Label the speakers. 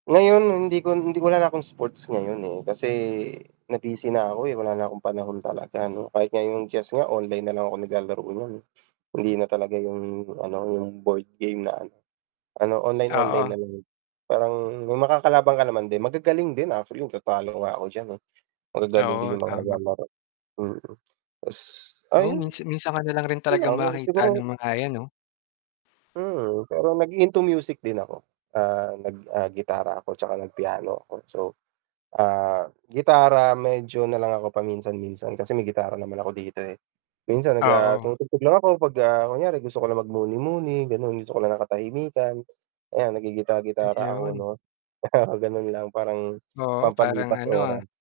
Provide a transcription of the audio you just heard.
Speaker 1: Ngayon hindi ko hindi wala na akong sports ngayon, eh, kasi na-busy na ako, eh, wala na akong panahon talaga 'no, kahit nga yung chess nga online na lang ako naglalaro no'n, eh, hindi na talaga yung ano, yung board game na ano, ano online-online
Speaker 2: Oo.
Speaker 1: na lang, parang may makakalaban ka naman din, magagaling din actually natatalo nga ako diyan, eh, magagaling din
Speaker 2: Oo,
Speaker 1: yung mga
Speaker 2: tama.
Speaker 1: naglalaro, mm. Tas
Speaker 2: Oo,
Speaker 1: ayun
Speaker 2: minsan minsan ka nalang rin talaga
Speaker 1: lang, yung
Speaker 2: makakita
Speaker 1: siguro
Speaker 2: ng mga yan 'no?
Speaker 1: hmm, pero nag-into music din ako. Ah, nag, ah, gitara ako 'tsaka nag piano ako so ah, gitara medyo nalang ako paminsan-minsan kasi may gitara naman ako dito, eh. Minsan nag, ah,
Speaker 2: Oo.
Speaker 1: tumutugtog lang ako 'pag, ah, kunyari gusto ko lang magmuni-muni gano'n, gusto ko lang ng katahimikan. Ayan, naggigita-gitara ako
Speaker 2: Ayun.
Speaker 1: 'no, gano'n lang parang
Speaker 2: Oo, parang
Speaker 1: pampalipas
Speaker 2: ano, ah
Speaker 1: oras.